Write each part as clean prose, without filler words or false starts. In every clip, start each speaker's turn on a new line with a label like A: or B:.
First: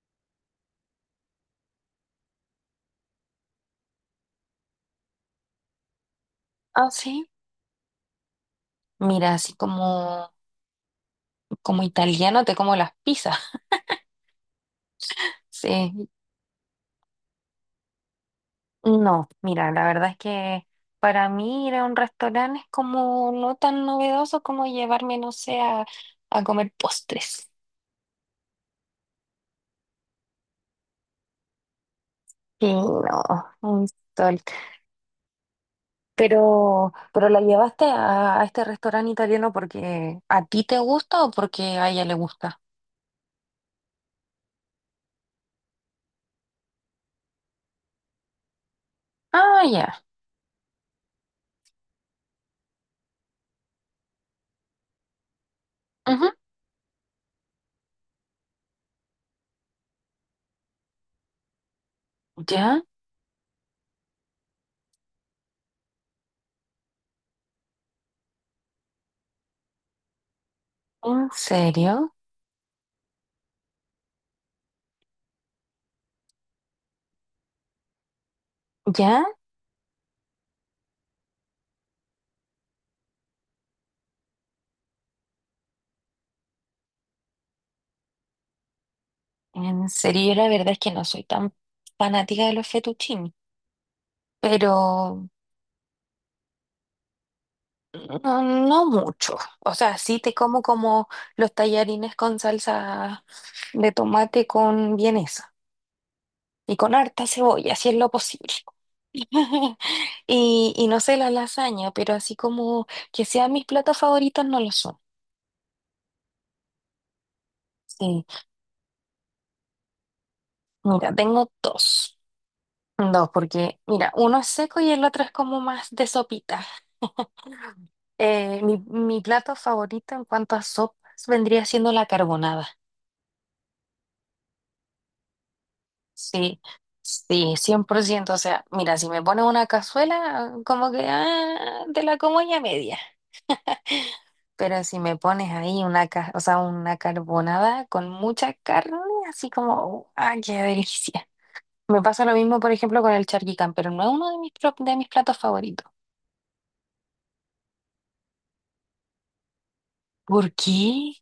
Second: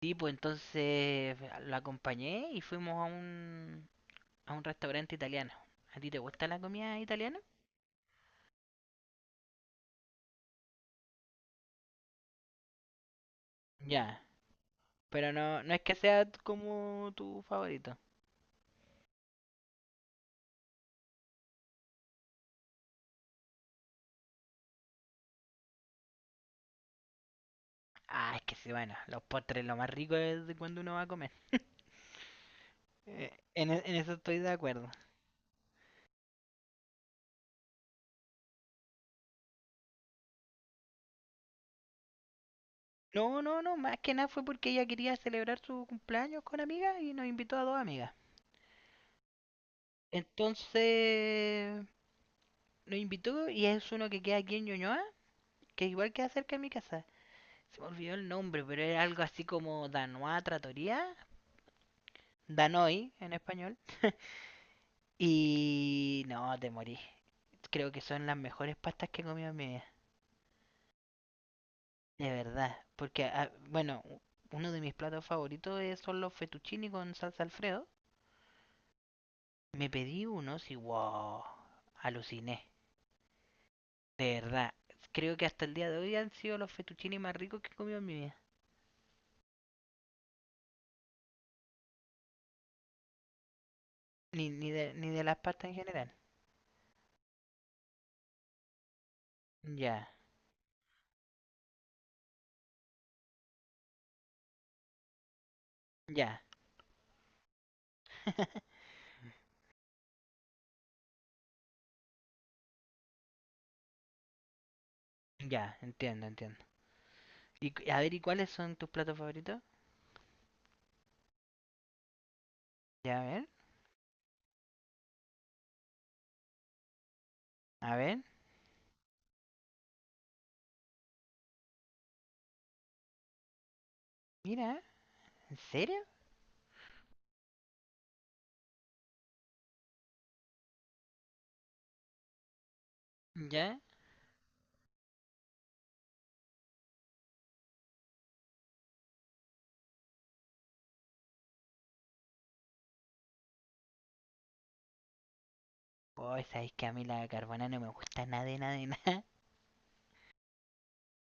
A: Sí, pues entonces lo acompañé y fuimos a un restaurante italiano. ¿A ti te gusta la
B: Ah,
A: comida
B: sí.
A: italiana?
B: Mira, así como italiano te como las pizzas.
A: Ya, pero no, no es que
B: Sí.
A: sea como tu favorito.
B: No, mira, la verdad es que para mí ir a un restaurante es como no tan novedoso como llevarme, no sé, a comer postres.
A: Ah, es que sí, bueno, los postres lo más rico es de cuando uno va a comer.
B: Sí, no, un
A: En eso estoy
B: sol.
A: de acuerdo.
B: Pero la llevaste a este restaurante italiano porque a ti te gusta o porque a ella le gusta.
A: No, no, no, más que nada fue porque ella quería celebrar su cumpleaños con amigas y nos invitó a dos amigas.
B: Ah, ya.
A: Entonces nos invitó y es uno que queda aquí en Ñuñoa, que igual queda
B: Ujú.
A: cerca de mi casa. Se me olvidó el nombre, pero era algo así como Danois Trattoria,
B: ¿Ya?
A: Danoi en español. Y no, te morí. Creo que son las mejores pastas que he comido en mi vida,
B: ¿En serio?
A: de verdad. Porque, bueno, uno de mis platos favoritos son los fettuccini con salsa Alfredo.
B: ¿Ya?
A: Me pedí unos y wow, aluciné. De verdad, creo que hasta el día de hoy han sido los fettuccini más ricos que he comido en mi vida.
B: En serio, yo la verdad es que no soy tan fanática de los fettuccini, pero
A: Ni de las pastas en general.
B: no, no mucho. O sea,
A: Ya,
B: sí te como como los tallarines con salsa de tomate con vienesa
A: ya,
B: y con harta cebolla, si es lo posible. Y no sé, la lasaña, pero así como que sean mis platos favoritos, no lo son.
A: ya, entiendo, entiendo. Y a ver, ¿y
B: Sí,
A: cuáles son tus platos favoritos?
B: mira, tengo dos.
A: Ya, a
B: Dos,
A: ver,
B: porque mira, uno es seco y el otro es como más de sopita.
A: a ver.
B: Mi plato favorito en cuanto a sopas vendría siendo la carbonada.
A: Mira, ¿en serio?
B: Sí, sí, 100%. O sea, mira, si me pones una cazuela, como que ah, te la como ya media.
A: Ya.
B: Pero si me pones ahí o sea, una carbonada con mucha carne, así como, ¡ah, qué delicia! Me pasa lo mismo, por ejemplo, con el charquicán, pero no es uno de de mis platos favoritos.
A: Oh, sabéis que a mí la carbonara no me gusta nada de nada de nada.
B: ¿Por qué?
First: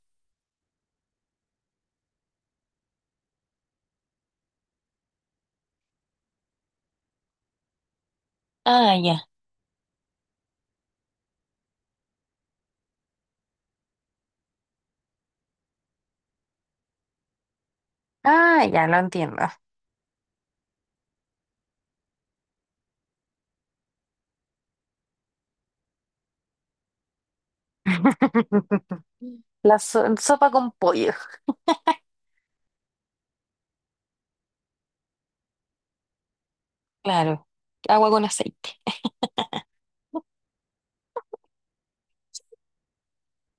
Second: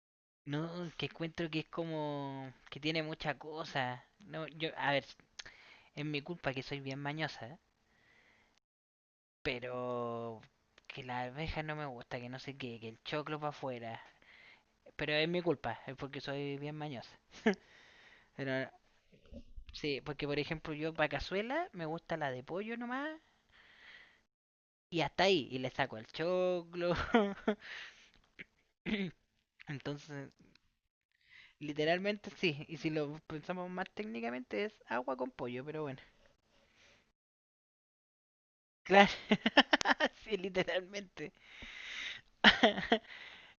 A: No, que encuentro que es como que tiene mucha cosa. No, yo, a ver, es mi culpa que soy bien mañosa, ¿eh?
B: Ah, ya.
A: Pero que la arveja no me gusta, que no sé qué, que el choclo para afuera. Pero es mi culpa, es porque soy bien mañosa.
B: Ah,
A: Pero
B: ya, lo entiendo.
A: sí, porque por ejemplo yo para cazuela me gusta la de pollo nomás. Y hasta ahí, y le saco el choclo.
B: La
A: Entonces,
B: sopa con pollo.
A: literalmente sí. Y si lo pensamos más técnicamente, es agua con pollo, pero bueno.
B: Claro, agua con aceite.
A: Claro, sí, literalmente.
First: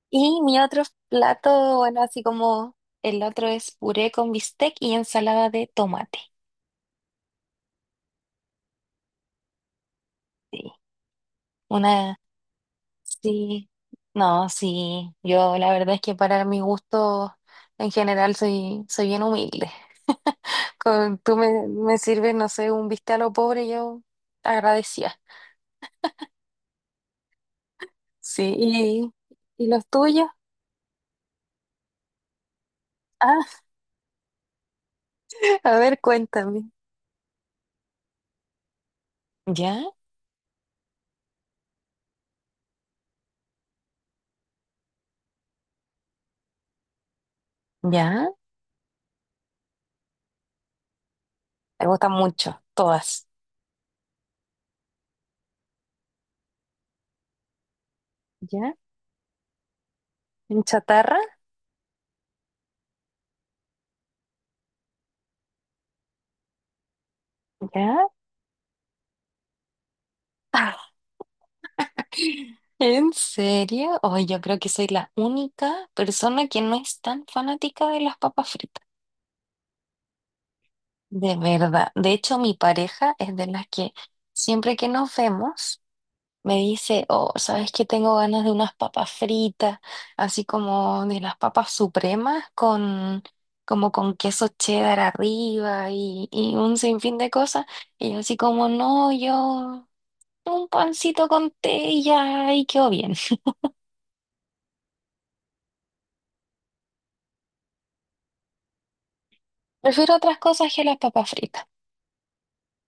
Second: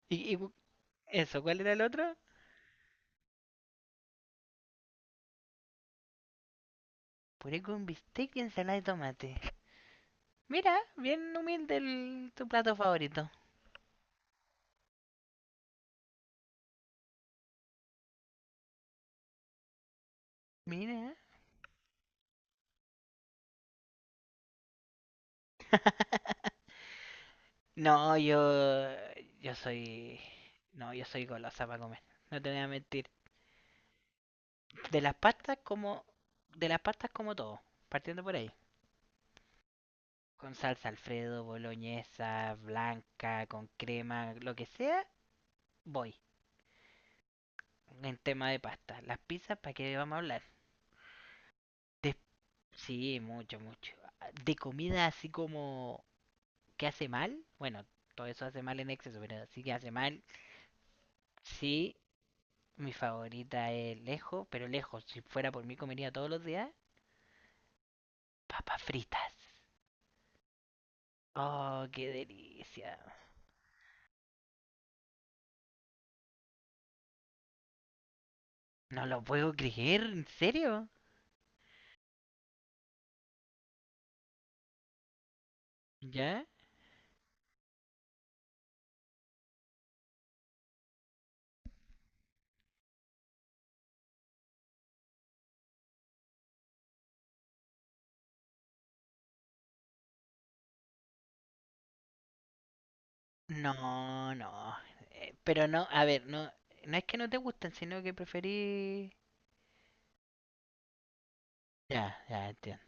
A: y, y
B: Y mi otro
A: eso, ¿cuál era
B: plato,
A: el
B: bueno,
A: otro?
B: así como el otro es puré con bistec y ensalada de tomate.
A: Puré con bistec y ensalada de tomate.
B: Sí,
A: Mira, bien humilde
B: una,
A: tu plato favorito.
B: sí, no, sí, yo la verdad es que para mi gusto en general soy, soy bien humilde.
A: Mira.
B: Con, tú me sirves, no sé, un bistec a lo pobre, yo agradecía.
A: No,
B: Sí,
A: yo.
B: y,
A: Yo
B: y los
A: soy.
B: tuyos,
A: No, yo soy golosa para comer. No te voy a mentir.
B: ah,
A: De las pastas
B: a ver,
A: como de
B: cuéntame.
A: las pastas como todo, partiendo por ahí.
B: ¿Ya?
A: Con salsa Alfredo, boloñesa, blanca, con crema, lo que sea, voy. En
B: Ya,
A: tema de pasta. Las pizzas, ¿para qué vamos a hablar?
B: me gustan
A: De-
B: mucho,
A: sí,
B: todas.
A: mucho, mucho. De comida así como qué hace mal. Bueno, todo eso hace
B: Ya,
A: mal en exceso, pero sí que hace mal.
B: en chatarra,
A: Sí, mi favorita es lejos, pero lejos. Si fuera por mí comería todos los días.
B: ya.
A: Papas fritas.
B: Ah,
A: Oh, qué delicia.
B: ¿en serio? Hoy yo creo que soy la única persona que no es tan fanática de las papas fritas.
A: No lo puedo creer, ¿en serio?
B: De verdad. De hecho, mi pareja es de las que siempre que nos vemos.
A: ¿Ya?
B: Me dice, oh, ¿sabes qué? Tengo ganas de unas papas fritas, así como de las papas supremas, con, como con queso cheddar arriba y un sinfín de cosas. Y yo así como, no, yo un pancito con té y ya, y quedó bien.
A: No, no. Eh, pero no, a ver, no, no es que no te gusten, sino que preferí...
B: Prefiero otras cosas que las papas fritas.
A: Ya, ya entiendo.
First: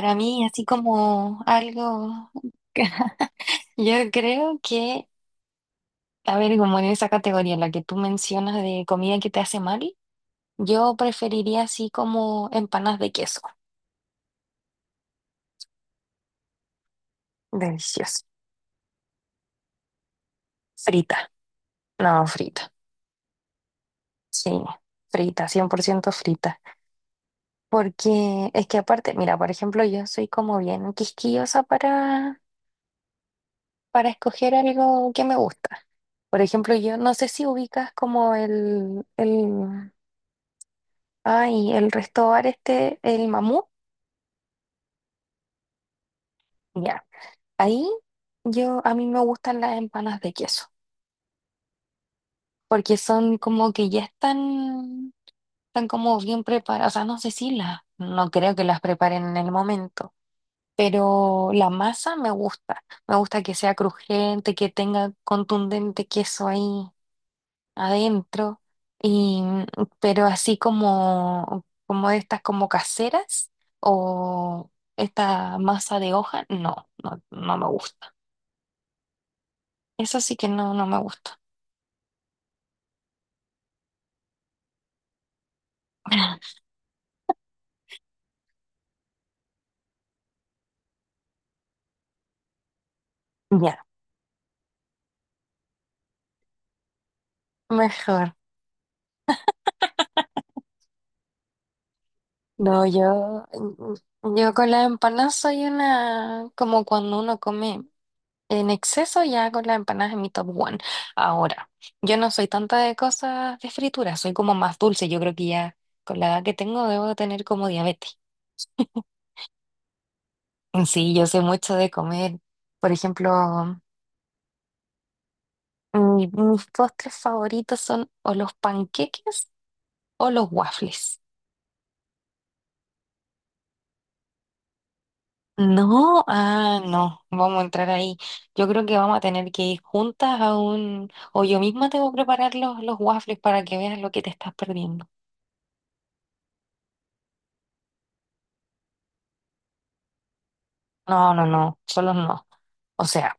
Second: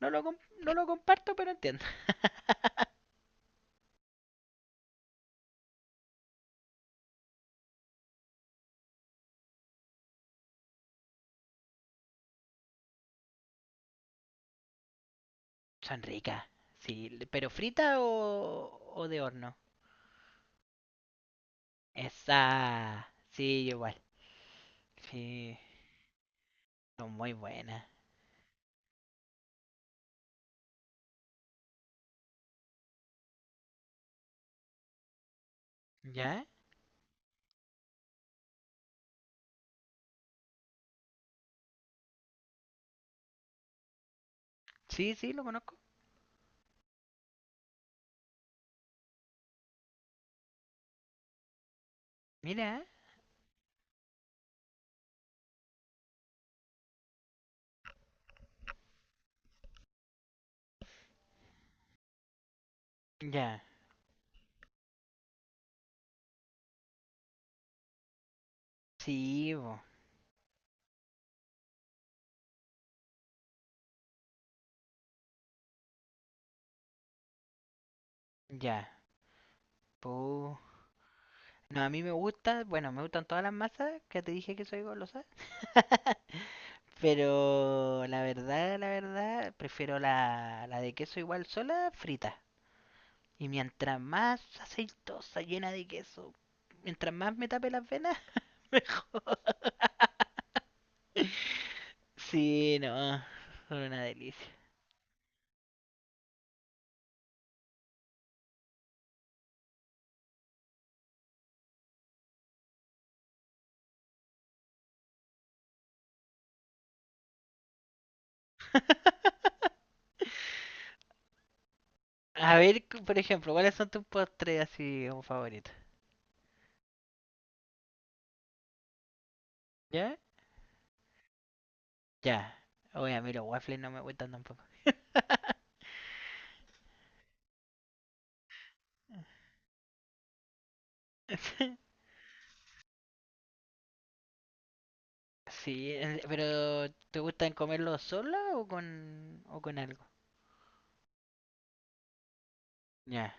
B: mí, así
A: No lo comparto,
B: como
A: pero entiendo.
B: algo, yo creo que, a ver, como en esa categoría, la que tú mencionas de comida que te hace mal. Yo preferiría así como empanas de queso.
A: Son ricas, sí. ¿Pero frita
B: Delicioso.
A: o de horno?
B: Frita. No, frita.
A: Esa, sí, yo igual.
B: Sí, frita,
A: Sí,
B: 100% frita.
A: son muy buenas.
B: Porque es que aparte, mira, por ejemplo, yo soy como bien quisquillosa para, escoger algo que me gusta. Por
A: ¿Ya?
B: ejemplo, yo no sé si ubicas como ay, el resto bar este, el Mamú.
A: Sí, sí, lo conozco.
B: Ya. Ahí yo, a mí me gustan las empanas de queso.
A: Mira,
B: Porque son como que ya están. Están como bien preparadas, o sea, no sé si las, no creo que las preparen en el momento, pero la masa me gusta que
A: ya.
B: sea crujiente, que tenga contundente queso ahí adentro, y,
A: Sí, bo,
B: pero así como, como estas como caseras o esta masa de hoja, no, no, no me gusta.
A: ya. Pu,
B: Eso sí que no, no me gusta.
A: no, a mí me gusta, bueno, me gustan todas las masas, que te dije que soy golosa. Pero la verdad, prefiero la de queso igual sola, frita. Y
B: Ya,
A: mientras más aceitosa, llena de queso, mientras más me tape las venas,
B: mejor.
A: mejor. Sí,
B: No,
A: no,
B: yo,
A: son una
B: mm,
A: delicia.
B: yo con las empanadas soy una, como cuando uno come en exceso, ya con las empanadas es mi top one. Ahora, yo no soy tanta de cosas de fritura, soy como más dulce. Yo creo que ya con la edad que tengo debo de tener como diabetes. Sí, yo sé mucho de comer.
A: A ver,
B: Por
A: por
B: ejemplo,
A: ejemplo, ¿cuáles son tus postres así como favoritos?
B: mis postres favoritos son o los panqueques
A: ¿Ya?
B: o los waffles.
A: Ya. Oye, a mí los waffles no me gustan tampoco.
B: No, ah, no, vamos a entrar ahí. Yo creo que vamos a tener que ir juntas a un, o yo misma tengo que preparar los waffles para que veas lo que te estás perdiendo.
A: Sí, pero ¿te gustan comerlo sola o con algo?
B: No, no, no, solo no. O
A: Ya,
B: sea,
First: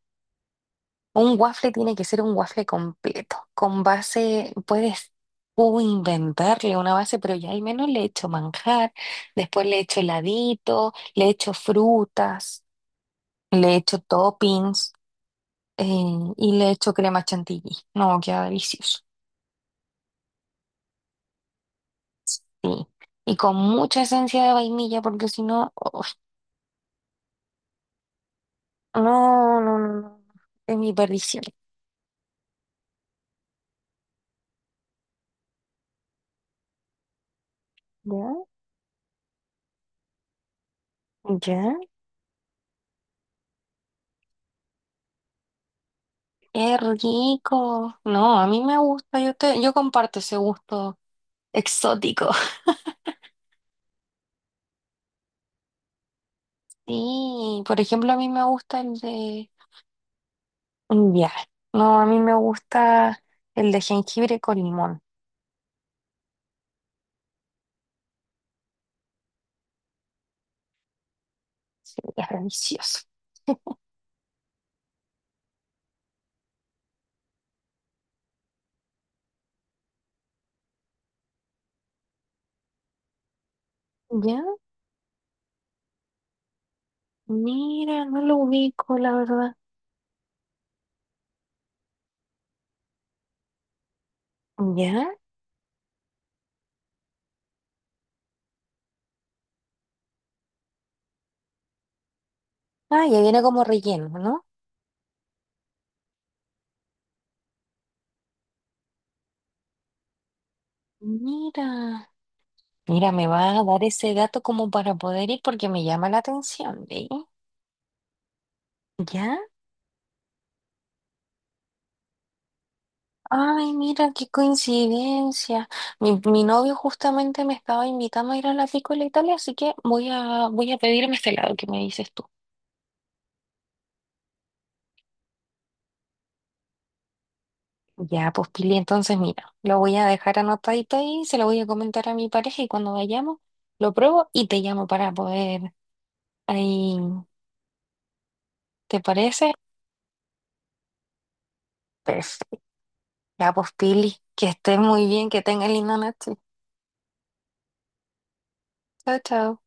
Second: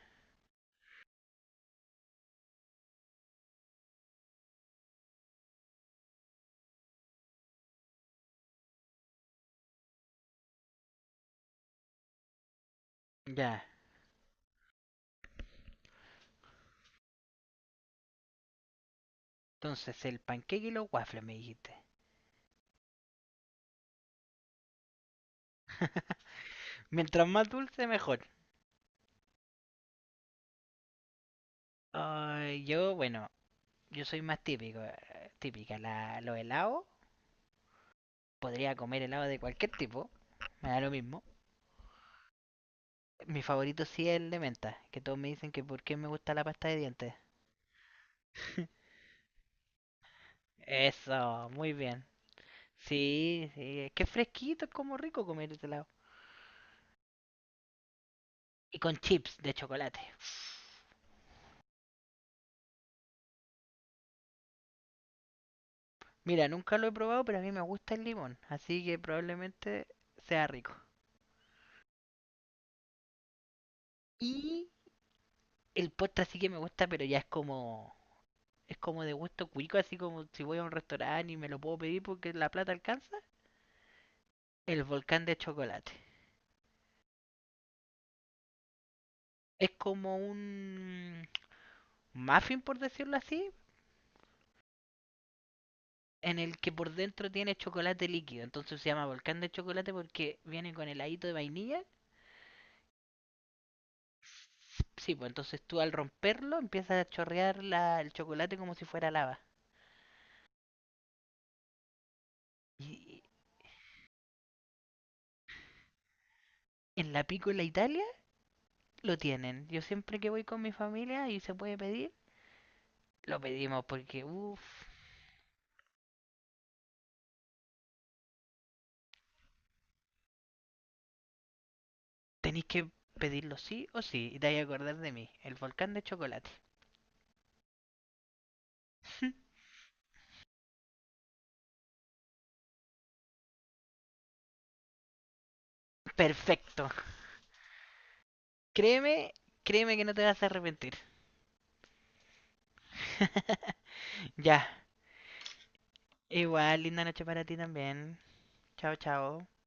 B: un waffle tiene que ser un waffle completo, con base, puedes tú inventarle una base, pero ya al menos le echo manjar, después le echo heladito, le echo frutas,
A: ya.
B: le echo toppings, eh, y le echo crema chantilly. No, queda delicioso.
A: Entonces, el panqueque y los waffles me dijiste.
B: Sí. Y con mucha esencia de vainilla, porque si no, uf,
A: Mientras más dulce, mejor.
B: no, no, no, no, es mi perdición.
A: Ay, yo, bueno, yo soy más típico, típica. La, los helados,
B: ¿Ya?
A: podría comer helado de cualquier tipo, me da lo mismo.
B: Ya,
A: Mi favorito sí es el de menta, que todos me dicen que por qué me gusta la pasta de
B: es
A: dientes.
B: rico. No, a mí me gusta, yo te, yo comparto ese gusto
A: Eso, muy bien.
B: exótico.
A: Sí, sí, es que es fresquito, es como rico comer helado.
B: Sí, por ejemplo, a mí me
A: Y
B: gusta
A: con
B: el
A: chips
B: de
A: de chocolate.
B: ya. No, a mí me gusta el de jengibre con limón.
A: Mira, nunca lo he probado, pero a mí me gusta el limón, así que probablemente sea rico.
B: Sí, es delicioso.
A: Y el postre sí que me gusta, pero es como de gusto cuico, así como si voy a un restaurante y me lo puedo pedir porque la plata alcanza.
B: Ya,
A: El volcán de chocolate.
B: mira, no lo ubico, la verdad.
A: Es como un muffin, por decirlo así,
B: Ya.
A: en el que por dentro tiene chocolate líquido. Entonces se llama volcán de chocolate porque viene con heladito de vainilla.
B: Ah, ya viene como relleno, ¿no?
A: Sí, pues entonces tú al romperlo empiezas a chorrear el chocolate como si fuera lava.
B: Mira. Mira,
A: Y
B: me va a dar ese dato como para poder ir porque me llama la atención, ¿ve?
A: en la Piccola Italia lo
B: ¿Ya?
A: tienen. Yo siempre que voy con mi familia y se puede pedir, lo
B: Ay,
A: pedimos
B: mira,
A: porque,
B: qué
A: uff,
B: coincidencia. Mi novio justamente me estaba invitando a ir a la Piccola Italia, así que voy a, voy a pedirme este lado que me dices tú.
A: tenéis que pedirlo sí o sí. Y te vais a acordar de mí, el volcán de chocolate.
B: Ya, pues Pili, entonces mira, lo voy a dejar anotadito ahí, se lo voy a comentar a mi pareja y cuando vayamos lo pruebo y te llamo para poder
A: Perfecto.
B: ahí, ¿te
A: Créeme,
B: parece?
A: créeme que no te vas a arrepentir.
B: Perfecto. Ya, pues Pili, que
A: Ya.
B: estés muy bien, que tengas linda noche.
A: Igual, linda noche para ti también. Chao,
B: Chao,
A: chao.
B: chao.